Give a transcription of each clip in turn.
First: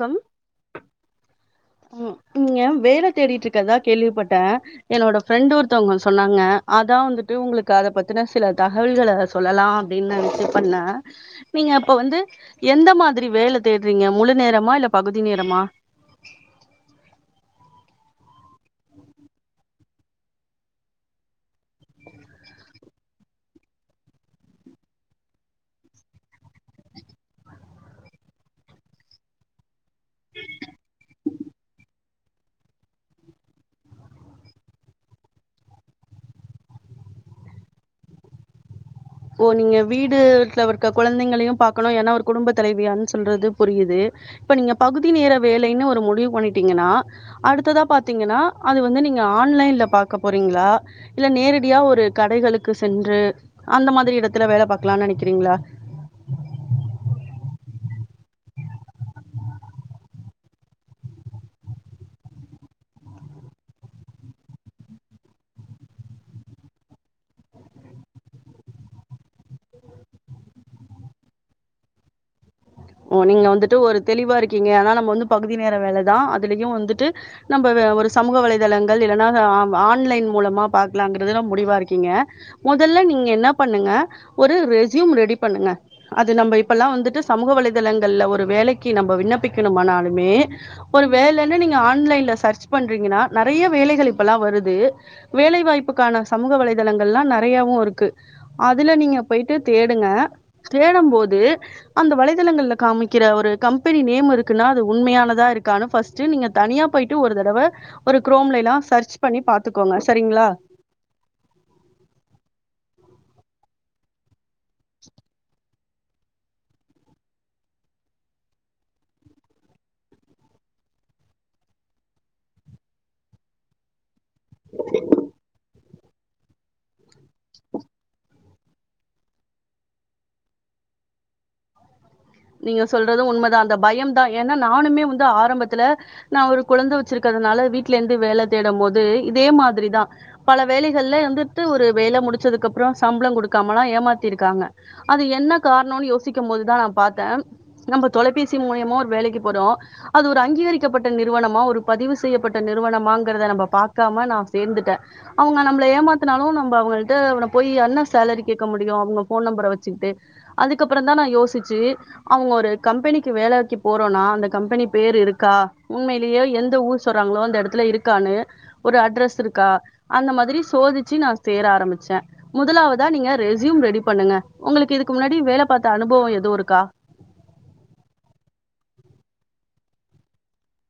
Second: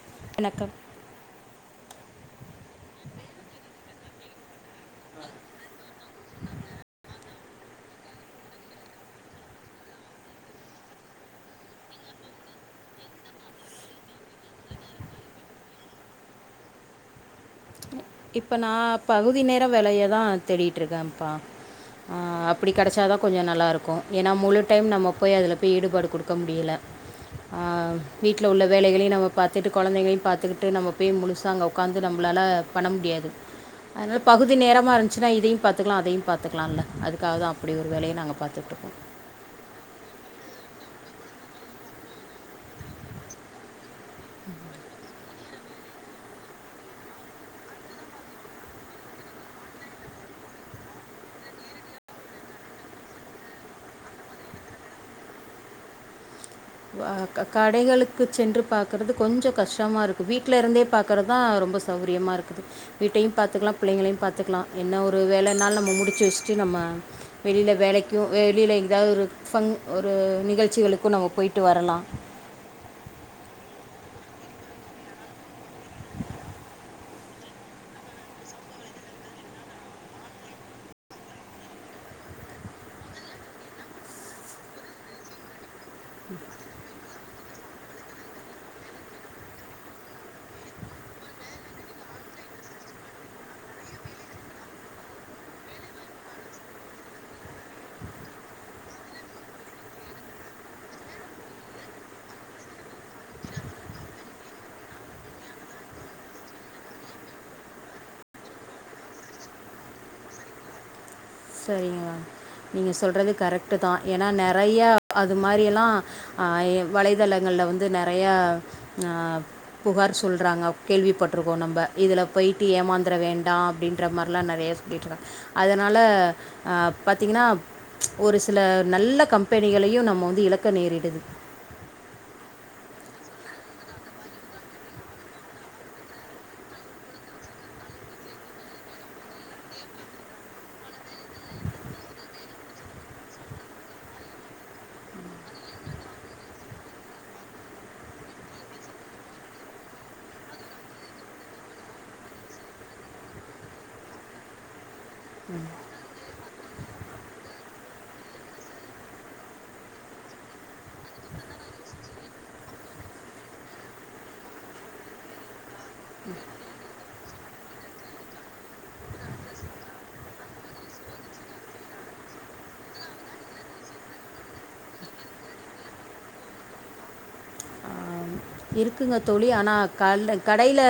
Come வணக்கம் ம் நீங்க வேல தேடிட்ருக்கற்தா கேள்விப்பட்டே என்னோட ஃபிரெண்டு ஒருத்தவங்க சொன்னாங்க அதா வந்து ட்டு உங்குளுக்கு அத பத்துன சில தகவல்கள சொல்லலா அப்டின் நெனச்சு பண்ணே நீங்க இப்ப வந்து எந்த மாதிரி வேல தேட்றிங்க முழு நேர மா இல்ல பகுதி நேரமா இப்ப நா பகுதி நேர வேலய தா தேடிட்ருக்கேம்ப்பா அ அப்டி கெடச்சா தா கொஞ்சோ நல்லாருக்கு ஏனா முழு டைம் நம்ம போய் அதில போய் ஈடுபாடு குடுக்க முடியல அ வீட்ல உள்ள வேலைகளையு நம்ம பாத்துட்டு கொழந்தைங்களையு பாத்துகிட்டு நம்ம போய் முழுசா அங்க ஒக்காந்து நம்ப ளால பண்ண முடியாது அதுனால பகுதி நேரமா இருஞ்ச்சுனா இதியு பாத்துக்லா அதையும் பாத்துக்லால்ல அதுக்காக தா அப்பிடி ஒரு வேலைய நாங்க பாத்துட்டுக்கோ ஓ நீங்க வீடுட்ல இருக்க குழந்தைங்களையும் பாக்கணு ஏனா ஒரு குடும்ப தலைவியான் சொல்றது புரியிது இப்ப நீங்க பகுதி நேர வேலைனு ஒரு முடிவு பண்ணிட்டீங்கனா அடுத்ததா பாத்திங்கனா அது வந்து நீ ங்க ஆன்லைன்ல பாக்க போறீங்ளா இல்ல நேரடியா ஒரு கடைகளுக்கு சென்று அந்த மாதிரி எடத்துல வேல பாக்லான் நெனக்றிங்ளா வ க கடைகளுக்கு சென்று பாக்கறது கொஞ்சொ கஷ்டமாருக்கு வீட்ல இருந்தே பாக்கறதா ரொ ம்ப சௌரியமா இருக்குது வீட்டையும் பாத்துகலா பிள்ளைங்களையும் பாத்துக்லா என்ன ஒரு வேல நாலு நம்ம முடிச்சு வெச்ட்டு ந ம வெளில வேலைக்கு வெளில எதாவது ஒரு ஃபங் ஒரு நிகழ்ச்சிகளுக்கு நம்ம போய் ட்டு வரலா உ நீங்க வந்துட்டு ஒரு தெளிவா இருக்கீங்க அதனா நம்ம வந்து பகுதி நேர வேலதா அதுலியு வந்துட்டு நம்ப வ ஒரு சமூக வலைதளங்கள் இல்லனா ஹ ஆவ் ஆன்லைன் மூலமா பாக்லாங்கிறதுல முடிவா இருக்கீங்க மொதல்ல நீங்க என்னா பண்ணுங்க ஒரு ரெஸ்யூம் ரெடி பண்ணுங்க அது நம்ப இப்பெல்லா வந்துட்டு சமூக வலை தளங்கள்ல ஒரு வேலைக்கி நாம்ப விண்ணப்பிக்கணுமானாலுமே ஒரு வேலனு நீங்க ஆன்லைன்ல சர்ச் ப ண்றீங்கனா நறைய வேலைகள் இப்பல்லா வருது வேலைவாய்ப்புக்கான சமூக வலைதளங்கள்லா நறையா வுருக்கு அதுல நீங்க போயிட்டு தேடுங்க தேடம் போது அந்த வலை தளங்கள்ல காமிக்கிற ஒரு கம்பெனி நேம் இருக்குன்னா அது உண்மையானதா இருக்கானு ஃபஸ்ட்டு நீங்க தனியா போயிட்டு ஒரு தடவ ஒரு குரோம்ல எல்லா சர்ச் பண்ணி பாத்துக்கோங்க சரிங்ளா சரிங்க நீங்க சொல்றது கரெக்ட் தா ஏனா நெறைய அது மாரி எல்லா அ எ வலைதளங்கள் ல வந்து நெறைய அ புகார் சொல்றாங்க கேள்விப்பட்ருக்கோ நம்ப இதுல போயி ட்டு ஏமாந்தற வேண்டா அப்டின்ற மார்லா நறைய சொல்லிட்ருக்கா அதனால அ பத்திங்கனா ஒரு சில நல்ல கம்பெனிகளையு நம்ம வந்து இழக்க நேரிடுது நீங்க சொல்றது உண்மதா‌ அந்த பயம் தா ஏன்னா நானுமே வந்து ஆரம்பத்துல நா ஒரு குழந்த வெச்சிருகதுனா ல வீட்லந்து வேல தேடம் போது இதே மாதிரிதா பல வேலைகள்ல வந்துட்டு ஒரு வேல முடிச்சது அதுக்கப்புறோ சம்ளோ குடுக்காமல்லா ஏமாத்திருக்காங்க அது என்ன கார்ணோன் யோசிக்கம் போதுதா பாத்தே நம்ப தொலைபேசி மூலியமா ஒரு வேலைக்கி போறோ அது ஒரு அங்கீகரிக்கப்பட்ட நிறுவனமா ஒரு ப திவு செய்யப்பட்ட நிறுவனமாங்கறத நம்ப பாக்காம நா சேந்துட்டே அவுங்க நம்மள ஏமாத்துனாலு நம்ப அவு ங்கள்ட்ட அவன போயி என்ன சேலரி கேக்க முடியு அவுங்க ஃபோன் நம்பர வெச்சுகிட்டு அதுக்கப்பறந்தா நா யோசி ச்சு அவுங்க ஒரு கம்பெனிக்கு வேலக்கி போறோனா அந்த கம்பெனி பேர் இருக்கா உண்மைலியோ எ ந்த ஊர் சொல்றாங்ளோ அந்த எடத்துல இருக்கானு ஒரு அட்ரஸ் இருக்கா அந்த மாதிரி சோதிச்சி நா சேர ஆரமிச்சே முதலாவதா நீங்க ரெஸ்யூம் ரெடி பண்ணுங்க உங்களுக்கு இதுக்கு முன்னாடி வேல பாத்த அனுபவோ எது இரு க்கா இருக்குங்க தோழி ஆனா க கடையில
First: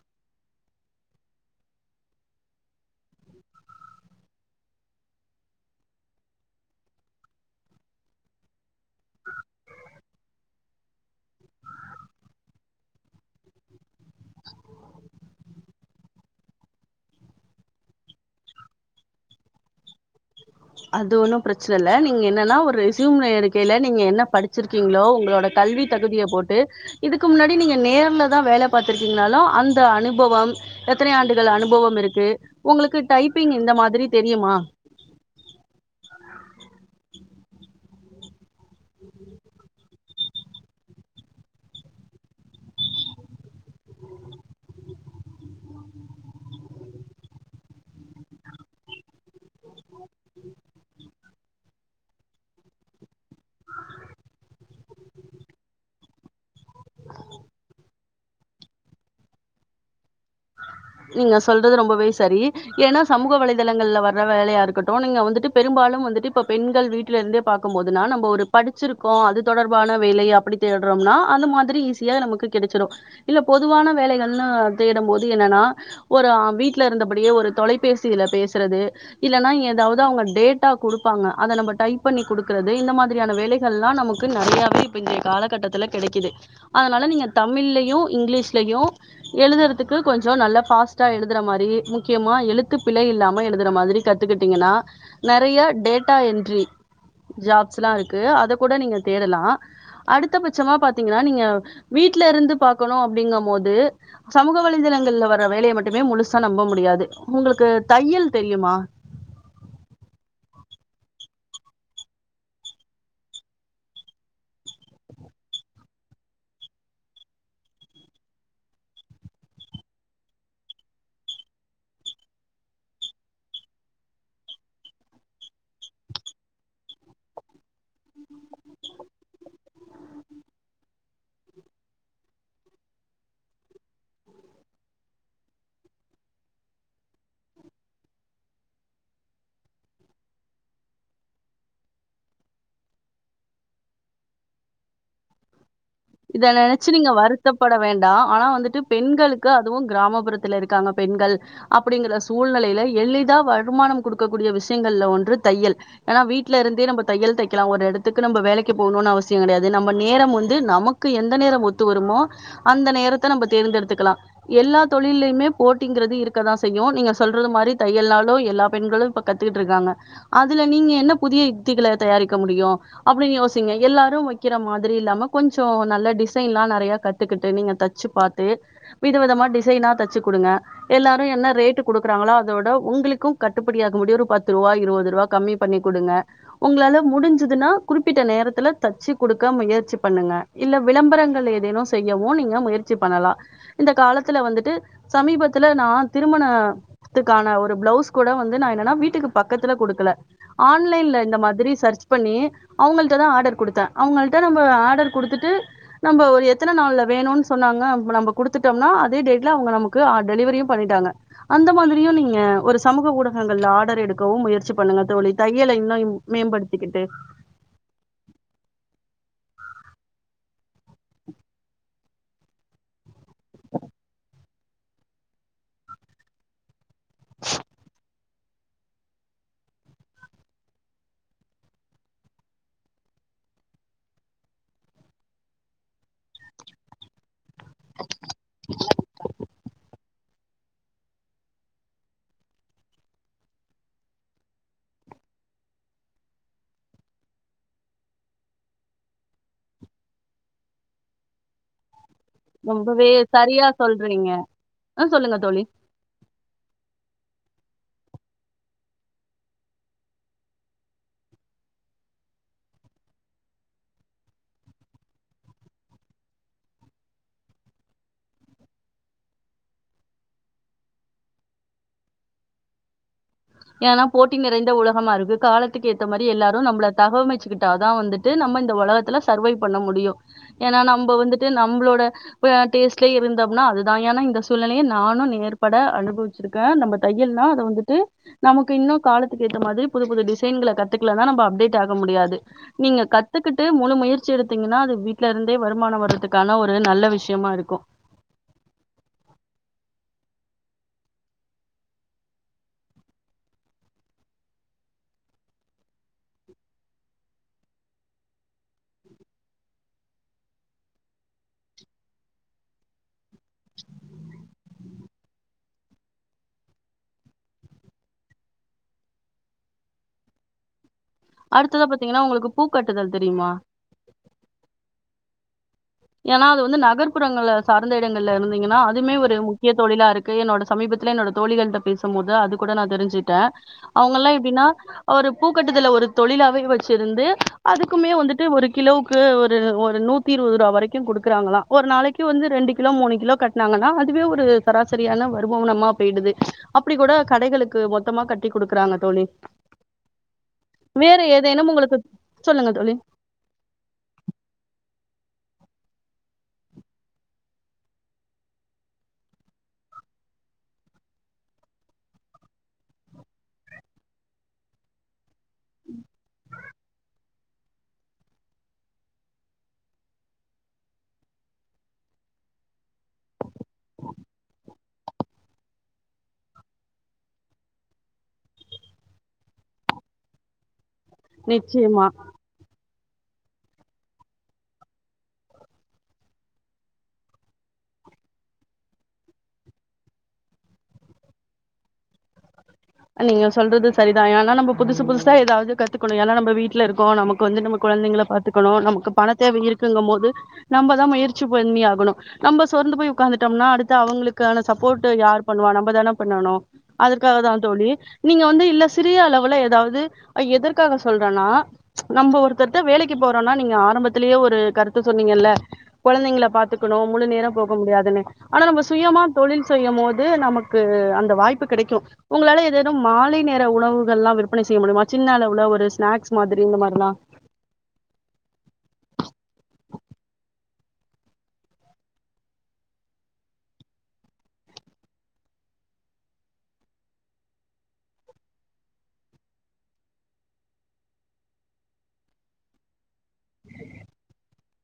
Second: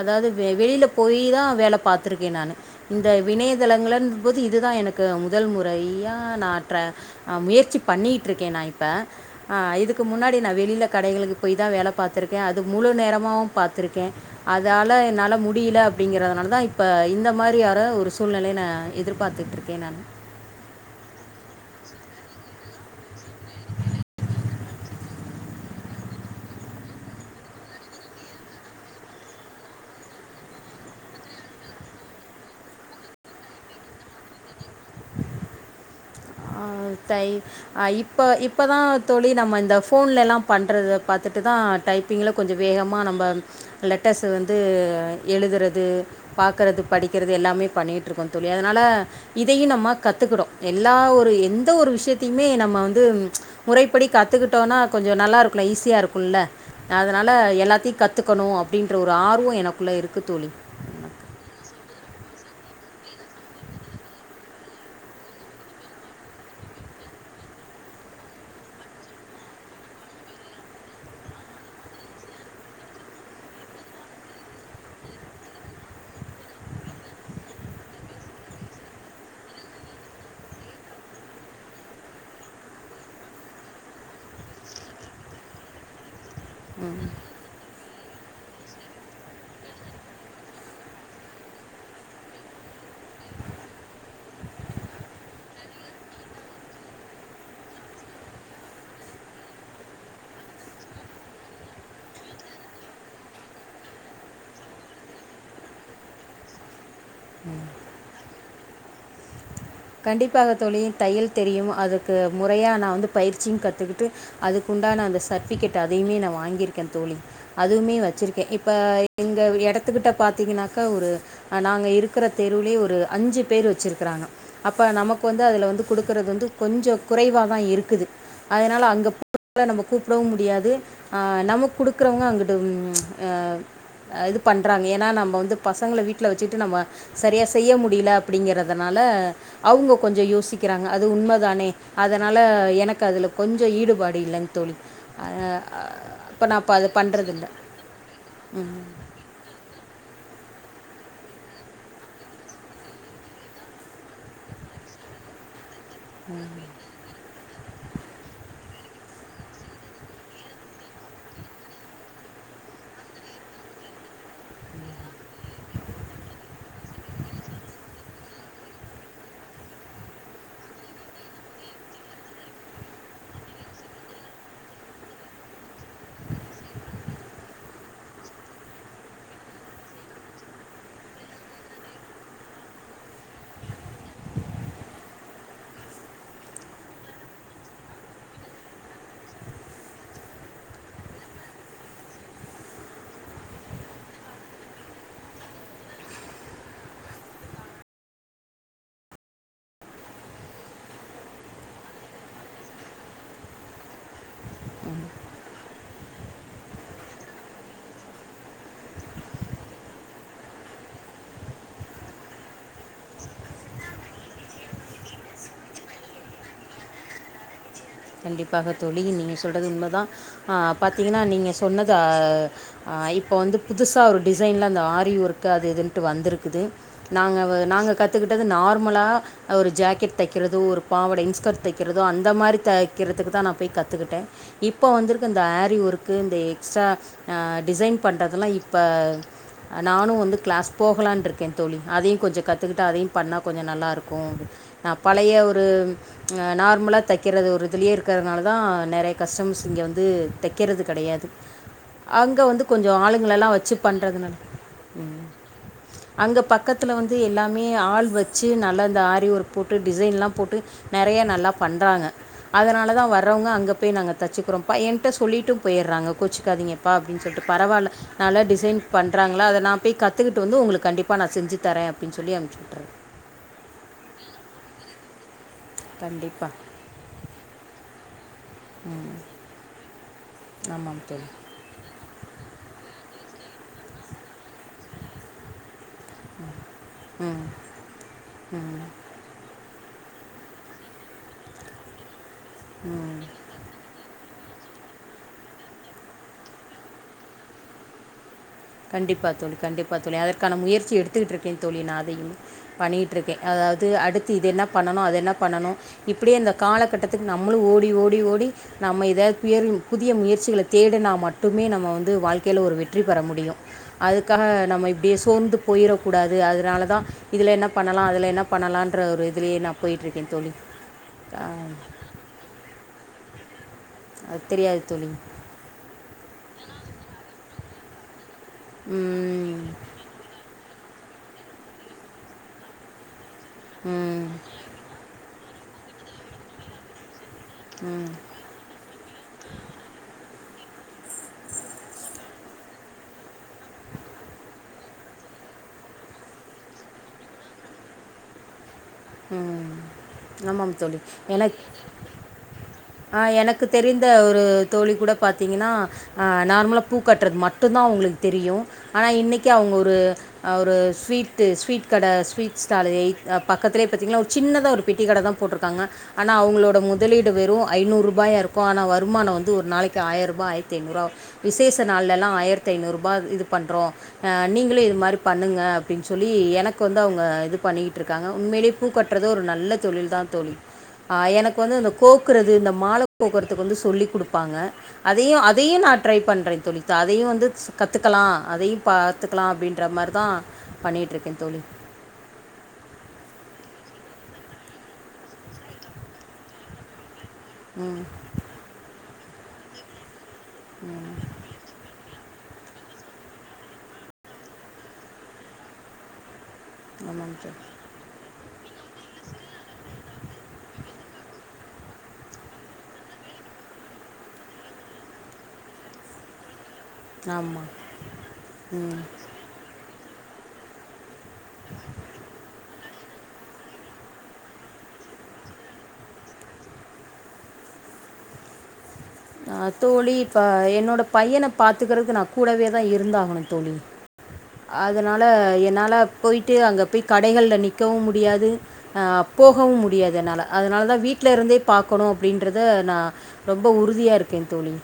அதாவது வெளியில போயி தா வேல பாத்ருக் இருக்கே நானு இந்த விணையதளங்கள போது இதுதா எனக்கு முதல் முறையா நாற்ற முயற்சி பண்ணிகிட்டு இருக்கே நா இப்ப இதுக்கு முன்னாடி நா வெளியில கடைகளுக்கு போய் தா வேல பாத்ருக்கே அது முழு நேரமாவு பாத்ருக்கே அதால என்னால முடியல அப்படிங்கிறதுனால தா இப்ப இந்த மாரி ஆர சூழ்நிலைய நா எதிர்பார்த்துட்ருக்கே நானு அது ஒன்னு பிரச்சன இல்ல நீங்க என்னன்னா ஒரு ரெஸ்யூமை இருக்கையில நீங்க என்ன படிச்சிருக்கீங்களோ உங்களோட கல்வி தகுதியை போட்டு இதுக்கு முன்னாடி நீங்க நேர்ல தா வேல பாத்திருக்கீங்கன்னாலு அந்த அனுபவம் எத்தனை ஆண்டுகள் அனுபவம் இருக்கு உங்களுக்கு டைப்பிங் இந்த மாதிரி தெரியிமா [unintelligible] தை இப்ப இப்ப தா தோழி நம்ம இந்த ஃபோன்லலா பண்றத பாத்துட்டு தா டைப்பிங்கில கொஞ்ச வேகமாக நம்ம லெட்டர்ஸ வந்து எழுதுறது பாக்கறது படிக்கிறது எல்லாமே பண்ணிட்ருக்கோ தோழி அதனால இதையு நம்ம கத்துக்றோ எல்லா ஒரு எந்த ஒரு விஷயத்தையுமே நம்ம வந்து முறைப்படி கத்துக்கிட்டோனா கொஞ்ச நல்லா இருக்கல ஈஸியா இருக்குல்ல அதனால எல்லாத்தையு கத்துக்கணு அப்டின்ற ஒரு ஆர்வ எனக்குள்ள இருக் நீங்க சொல்றது ரொம்பவே சரி ஏன்னா சமூக வலைதளங்கள் வர வேலையா இருக்கட்டு நீங்க வந்துட்டு பெரும்பாலும் வந்துட்டு இப்ப பெண்கள் வீட்டில இருந்தே பாக் கும் போதுனா நம்ம ஒரு படிச்சிருக்கோ அது தொடர்பான வேலைய அப்படி தேட்றோம்னா அந்த மாதிரி ஈஸியா நமக்கு கடைச்சிடு இல்ல பொதுவான வேலைகள்னா தேட போது என்னன்னா ஒரு வீட்ல இருந்தபடியே ஒரு தொலைபேசியில பேசுறது இல்லன்னா எதாவது அவங் டேட்டா கொடுப்பாங்க அத நம்ம டைப் பண்ணி கொடுக்கறது இந்த மாதிரியான வேலைகள் எல்லா நமக்கு நறையாவே இங் காலகட்டத்தில கடைக்குது அதனால நீங்க தமிழ்லையு இங்கிலீஷ்லையு எழுதுறத் த்துக்கு கொஞ்ச நல்லா ஃபாஸ்ட்டா எழுதுற மாதிரி முக்கியமா எழுத்துப்பிழை இல்லாம எழுதுற மாதிரி கத்துக்கிட்டிங்கன்னா நறைய டேட்டா என்ட்ரி ஜாப்ஸ்ல்லா இருக்கு அத கூட நீங்க தேடலா அடுத்தபட்சமா பாத்தீங்கன்னா நீங்க வீட்ல இருந்து பாக்கணு அப்டிங்கு போது சமூக வலைதளங்கள்ல வர வேலையை மட்டுமே முழுசா நம்ப முடியாது உங்களுக்கு தையல் தெரியுமா [unintelligible] கண்டிப்பாக தோழி தையல் தெரியும் அதுக்கு முறையா நா வந்து பயிற்சியு கத்துக்கிட்டு அதுக்கு அந்த சர்ட்பிகேட் அதைய்மே நா வாங்கியிருக்கே தோழி அதுவுமே வச்சிருக்கே இப்ப எங்க எடத் கத்துக்கிட்ட பாத்தீங்கனாக்கா ஒரு நாங்க இருக்கிற தெருவுலே ஒரு அஞ்சு பேர் வச்சுருக்கறாங்க அப்ப நமக்கு வந்து அதுல வந்து குடுக்குறது வந்து கொஞ்ச குறைவாதா இருக்குது அதனால அங்க அதால நம்ம கூப்டவு முடியாது ஆ நமக் கொடுக்குறவங்க அங்கட்டு ஆ இது பண்றாங்க ஏன்னா நம்ம வந்து பசங்கள வீட்ல வச்சுட்டு நம்ம சரியா செய்ய முடியல அப்படிங்கறதுனால அவங்க கொஞ்ச யோசிக்கிறாங்க அது உண்மைதானே அதனால எனக்கு அதுல கொஞ்ச ஈடுபாடு இல்ல தோழி அ இத நெனச்சு நீங்க வருத்தப்பட வேண்டா ஆனா வந்துட்டு பெண்களுக்கு அதுவு கிராமப்புறத்துல இருக் இருக்காங்க பெண்கள் அப்படிங்கிற சூழ்நெலைல எளிதா வருமானம் குடுக்கக்கூடிய விஷயங்கள்ல ஒன்று தையல் ஏன்னா வீட்லருந்தே நம்ம தையல் தைக் க்லா ஒரு எடத்துக்கு நம்ம வேலைக்கு போணுனு அவசியங்கடையாது நம்ம நேரம் வந்து நமக் க்கு எந்த நேரம் ஒத்து வருமோ அந்த நேரத்த நம்ம தேர்ந்தெடுத்துக்கலா எல்லா தொழிலயுமே போட்டிங் இருக்கதா செய்யு நீங்க சொல்றது மாதிரி தையல் நாலு எல்லா பெண்களும் இப்ப கத்துக்கிட்டுருக்காங்க அதுல நீங்க என்ன புதிய யுத்திகள தயாரிக்க முடியு அப்டின்னு யோசிங்க எல்லாரு வைக்கிற மாதிரி இல்லாம கொஞ்ச நல்ல டிசைன்லா நறைய கத்துக்கிட்டு நீங்க தச்சு பாத்து வித விதமா டிசைனா தச்சுக்குடுங்க எல்லாரு என்ன ரேட் குடுக்குறாங்களோ அதோட உங்களுக்கு கட்டுப்படியாக முடி ஒரு பத்துருபா இருவதுருபா கம்மி பண்ணிக்குடுங்க உங்களால முடிஞ்சுதுன்னா குறிப்பிட்ட நேரத்துல தச்சு குடுக்க முயற்சி பண்ணுங்க இல்ல விளம்பரங்கள் ஏதேனோ செய்யவு நீங்க முயற்சி பண்ணலா இந்த காலத்துல வந்துட்டு சமீபத் த்துல நா திருமணத்துக்கான ஒரு ப்ளவுஸ் கூட வந்து நா என்னன்னா வீட்டுக்கு பக்கத்துல குடுக்கல ஆன்லைன்ல இந்த மாதிரி சர்ச் பண்ணி அவங்கள்ட தா ஆடர் குடுத்தே அவங்கள்ட நம்ம ஆடர் குடுத் நம்ம ஒரு எத்தன நாள்ல வேணுன்னு சொன்னாங்க நம்ம குடுத்துட்டோம்னா அதே டேட்ல அவுங்க நமக்கு டெலிவரியு பண்ணிட்டாங்க டாங்க அந்த மாதிரியு நீங்க ஒரு சமூக ஊடகங்ல ஆடர் எடுக்கவு முயற்சி பண்ணுங்க தோழி தையல இன்னு ம் மேம்படுத்திக்கிட்டு கண்டிப்பாக தோழி நீங்க சொல்றது உண்மதா ஆ பாத்தீங்கன்னா நீங்க சொன்னது ஆ ஐ இப்ப வந்து புதுசா ஒரு டி சைன்ல அந்த ஆரி ஒர்க்கு அது இதுன்ட்டு வந்திருக்குது நாங்க வ நாங்க கத்துக்கிட்டது நார்மலா அத ஒரு ஜாக்கெட் தக்கிறதோ ஒரு பாவட இன்ஸ் கட் தக்கிறதோ அந்த மாரி தக் கிறதுக்கு தா நா போய் கத்துக்கிட்டே இப்போ வந்திருக்க இந்த ஆரி ஒர்க்கு இந்த எக்ஸ்ட்டா ஆ டிசைன் பண்றதுலா இப்ப நானு வந் து க்ளாஸ் போகலான்ருக்கே தோழி அதையு கொஞ்சோ கத்துக்கிட்டா அதையு பண்ணா கொஞ்சோ நல்லாருக்கு நா பழை ய ஒரு ஆ நார்மலா தைக்கறது ஒரு இதுலயே இருக்கறனால தா நெறைய கஸ்டமஸ் இங்க வந்து தக்கறது கெடயாது அங்க வந்து கொஞ்சோ ரொம்பவே ஆளுங்களெல்லா சரியா வச்சு சொல்றீங்க பண்றதுனால ஆ ம் சொல்லுங்க தோழி அங்க பக்கத்துல வந்து எல்லாமே ஆள் வச்சு நல்லா இந்த ஆரி ஒர்க் போட்டு டிசைன்லா போட்டு நெறை யா நல்லா பண்றாங்க அதனால தா வரோவ்ங்க அங்கே போய் நாங்க தச்சுக்கிறோப்பா என்ட்ட சொல்லிட்டு போய்றாங்க கோச்சுக்காதீங்கப்பா அப்டின் சொல்ட்டு பரவால்ல நல்ல டிசைன் பண்றாங்ளா அத நா பேய் கத்துக்கிட்டு வந்து உங்ளுக்கு கண்டிப்பா நா செஞ்சு தரே அப்டின் சொல்லி அனுப்பிச்சி விட்றேன் ஏனா போட்டி நிறைந்த உலகமாருக்கு காலத்துக்கு ஏத்த மாரி கண்டிப்பாக எல்லாரு நம்ள தகவமைச்சுக்கிட்டாதா வந்து ட்டு நம்ம இந்த ஒலகத்துல சர்வை பண்ண முடியு ஏனா ஆமாம் நம்ப தோழி வந்துட்டு நம்ளோட ப்ப டேஸ் கே இருந்தம்னா அது தா ஏனா இந்த சூழ்நெலைய நானு நேர்ப த அனுபவிச்சிருக்கே நம்ம ம் தையல்னா அத வந்துட்டு நமக்கு இன்னு காலத்துக்கு ஏற்ற மாதி புது புது டிசைன்க்ள கத்துக்லனா நம்ப அப்டேட் ஆக முடியாது ம் நீங்க கத்துக்கிட்டு முழு முயற் ச்சி எடுத்தீங்கன்னா அது வீட்லருந்தே வருமானோ வர்றதுக்கான ஒரு நல்ல விஷ்யமாருக்கு கண்டிப்பா தோழி கண்டிப்பா தோழி அதற்கான முயற்சி எடுத்துகிட்ருக்கே தோழி நா அதயு பண்ணிகிட்ருக்கே அ அதாவ்து அடுத்து இது என்ன பண்ணணு அது என்ன பண்ணணு இப்பிடியே இந்த காலக்கட்டத்துக்கு நம்ளு ஓடி ஓடி ஓடி நம்ம எதா புயரி புதிய முயற்சிகள தேடுனா மட்டுமே நம்ம வந்து வாழ்க்கைல ஒரு வெற்றி பெற முடியு அதுக்காக நம்ம இப்டியே சோர்ந்து போயிரக்கூடாது அதனால தா இதுல என்ன பண்ணலா அதுல என்ன ப ண்ணலான்ற ஒரு இதுலே நா போய்ட்ருக்கே தோழி ஆ, அடுத்ததா பாத்தீங்கன்னா உங்களுக்கு பூக்கட்டுதல் தெரிமா அது தெரியாது தோழி ஏனா அது வந்து நகர்ப்புறங்கள்ல சார்ந்த இடங்கள்ல இருந்தீங்கன்னா அதுமே ஒரு ம் முக்கிய தொழிலாருக்கு என்னோட சமீபத்துல என்னோட தோழிகள்ட்ட பேசும் போது அது கூட நா தெரிஞ்சுட்டே ம் அவுங்கல்லா எப்டின்னா ஒரு பூ கட்டுதல ஒரு தொழிலாவே வச்சிருந்து ம் அதுக்குமே வந்துட்டு ஒரு கிலோவுக்கு ஒரு ஒரு நூத் திருவதுரூவா வரை க்கு குடுக்குறாங்ளா ஒரு நாளைக்கு வந்து ரெண்டு கிலோ மூணு கிலோ கட்னாங்கன்னா அதுவே ஒரு சராசரியான வருவனமா போய்டுது அப்டி கூட கடைகளுக்கு மொத்தமா கட்டி குடுக்குறாங்க தோழி. ம் ஆமாம் தோழி வேற என ஏதேனும் உங்களுக்கு சொல்லுங்க தோழி. ஆ எனக்கு தெரிந்த ஒரு தோழி கூட பாத்திங்கன்னா ஆ நார்மலா பூ கட்றது மட்டு தா அவுங்களுக்கு தெரியு ஆனா இன்னக்கி அவுங்க ஒரு ஆ ஒரு ஸ்வீட்டு ஸ்வீட் கட ஸ்வீட் ஸ்டாலு எய்த் பக்கத்துலே பாத்தீங்ளா ஒரு சின்னதா ஒரு பெட்டி கட தா போட்ருக்காங்க ஆனா அவுங்களோட முதலீ டு வெறு ஐநூறு ரூபாயாருக்கு ஆனா வருமானோ வந்து ஒரு நாளைக்கு ஆயரூபா ஆயர்த்தைநூறுவா விசேஷ நாள்லலா ஆ ஆயர்த்தைநூறுபா இது பண்றோ ஆ நீங்களு இ த் மாரி பண்ணுங்க அப்டின் சொல்லி எனக்கு வந்து அவுங்க இது பண்ணிக்கிட்ருக்காங்க உண்மயிலே பூ கட்றது ஒரு நல்ல தொழில் தா தோழி ஆ எனக்கு வந்து இந்த நிச்சயமா. கோக்குறது இந்த மால கோக்குறதுக்கு வந்து சொல்லி குடுப்பாங்க அதயு அதயு நா ட்ரை பண்றே தோழி த அதயு வந்து கத்துக் லா அதயு பாத்துக்லா அப்டின்ற மார் தா பண்ணிட்ருக்கே தோழி நீங்க சொல்றது சரி தா ஏனா நம்ப புதுசு புதுசா எதாவ்து கத்துக்கணு ஏனா நம்ப வீட்லருக்கோ நம க்கு வந்து நம்ம ம் கொழந்தைங்ள பாத்துக்கணு நமக்கு பண தேவை இருக்குங்க போது நம்ப தா முயற்சி பண்ணி ஆகணு நம்ப சொர்ந்து போய் உக்காந்துட்டம்னா அடுத்து அவுங்ளுக்கான சப்போட்டு யார் பண்ணுவா நம்ப தான பண்ணனு ஆமாங் தொ நீங்க வந்து இல்ல சிறிய அளவுல ஏதாவது எதற்காக சொல்றனா நம்ப ஒருத்தர்ட்ட வேலக்கி போறோன்னா நீங்க ஆரம்பத்துலியே ஒரு கருத்த சொன்னீங்கல்ல கொழந்தைங்ள பாத்து குனு முழு நேர ஆமாம் போக முடியாதுனு அனா நம்ப ம் சுயமா தொழில் செய்யமோது நமக்கு அந்த வாய்ப்பு கிடைக்கு ஒங்ளால எதேதும் மாலை நேர உணவுகள்லா விற்பனை செய்ய முடியுமா சின்ன அளவுல ஒரு ஸ்நேக்ஸ் மாதுரி இந்த மாரிலா அ தோழி இப்ப என்னோட பையன பாத்துக்கறத்க்கு நா கூடவே தா இருந்தாகணு தோழி அதனால என்னால போய்ட்டு அங்க பேய் கடைகள்ல நிக்கவு முடியாது அ அப்போ போகவு முடியாது என்னால அதனால தா வீட்ல இருந்தே பாக்கணு அப்படின்றத நா ரொம்ப உறுதியா இருக்கே தோழி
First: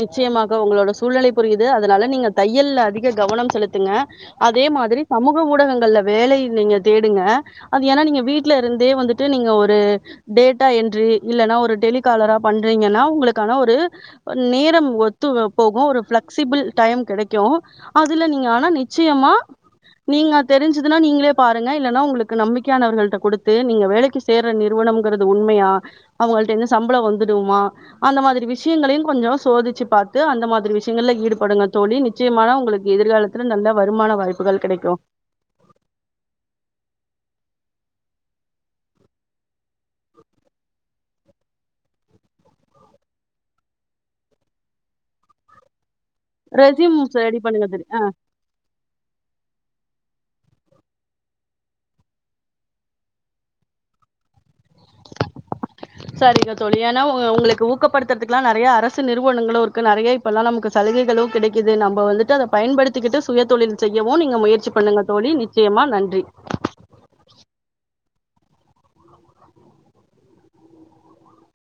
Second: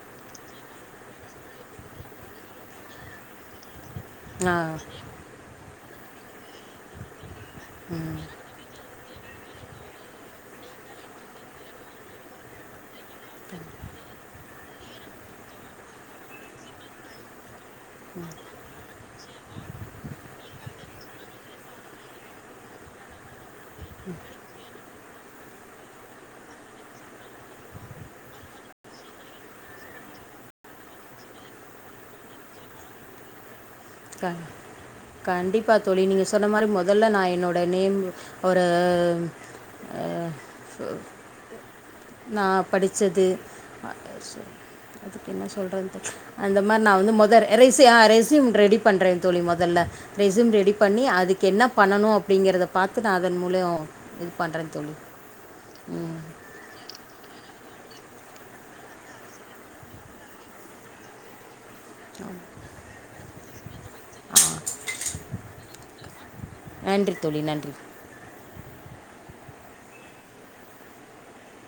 நிச்சயமாக உங்ளோட சூழ்நலை புரியுது அதனால நீங்க தையல்ல அதிக கவனம் செலுத்துங்க ஆ அதே மாதுரி சமூக ஊடகங்கள்ல வேலை நீங்க தேடுங்க அது ஏனா நீங்க வீட்ல இருந்தே வந்துட் நீங்க ஒரு டேட்டா என்ரி இல்லனா ஒரு டெலிகாலரா பண்றீங்கனா உங்களுக்கான ஒரு நேரம் ஒத்து வ போகு ஒரு ஃபிளக்சிபுள் டைம் கெடக்கு அதுல நீங்க ஆனா நிச்சியமா நீங்க தெரிஞ்சிதுனா நீங்ளே பாருங்க இல்லனா உங்ளுக்கு நம்பிக்யானவர்கள்ட்ட குடுத்து நீங்க வேலக்கி சேற நிறுவனம் ங்கறது உண்மயா அவுங்கள்ட்டேந்து சம்பளம் வந்துடுமா அந்த மாதுரி விஷ்யங்களையு கொஞ்சொ சோதிச்சு பாத்து அந்த மாதிரி விஷியங்கள்ல ஈடுபடுங்க தோழி நிச்சியமான உங்களுக்கு எதிர்காலத்துல நல்ல வருமான க வாய்ப்புகள் கிடைக்கு கண்டிப்பா தோழி நீங்க சொன்ன மாரி மொதல்ல நா என்னோட நேம் ஒர நா படிச்சது அ சொல் அதுக் என்ன சொல்றது அந்த மார் நா ரெஸ்யூம் வந்து மொத ரெடி பண்ணுங்க தோழி ரெசி அ ஆ ரெஸ்யூம் ரெடி பண்ணுறேன் தோழி மொதல்ல ரெஸ்யூம் ரெடி பண்ணி அதுக்கு என்ன பண்ணனு அப்டிங்கெற்த பாத்து நா அதன் மூலயொ பண்றே தோழி ம் நா ஒங்க ஒங்ளுக்கு ஊக்கப்பட்த்தற்துக்குலா நறைய அரசு நிறுவனங்களு இருக்கு நறைய இப்பல்லா நம்க்கு சலுகைகளு கிடைக் கிது நம்ப வந்துட்டு அத பயன்படுத்திக்கிட்டு சுயதொழில் செய்யவு நீங்க முயற்சி பண்ணுங்க தோழி நிச்சியமா நன்றி நன்றி தோழி நன்றி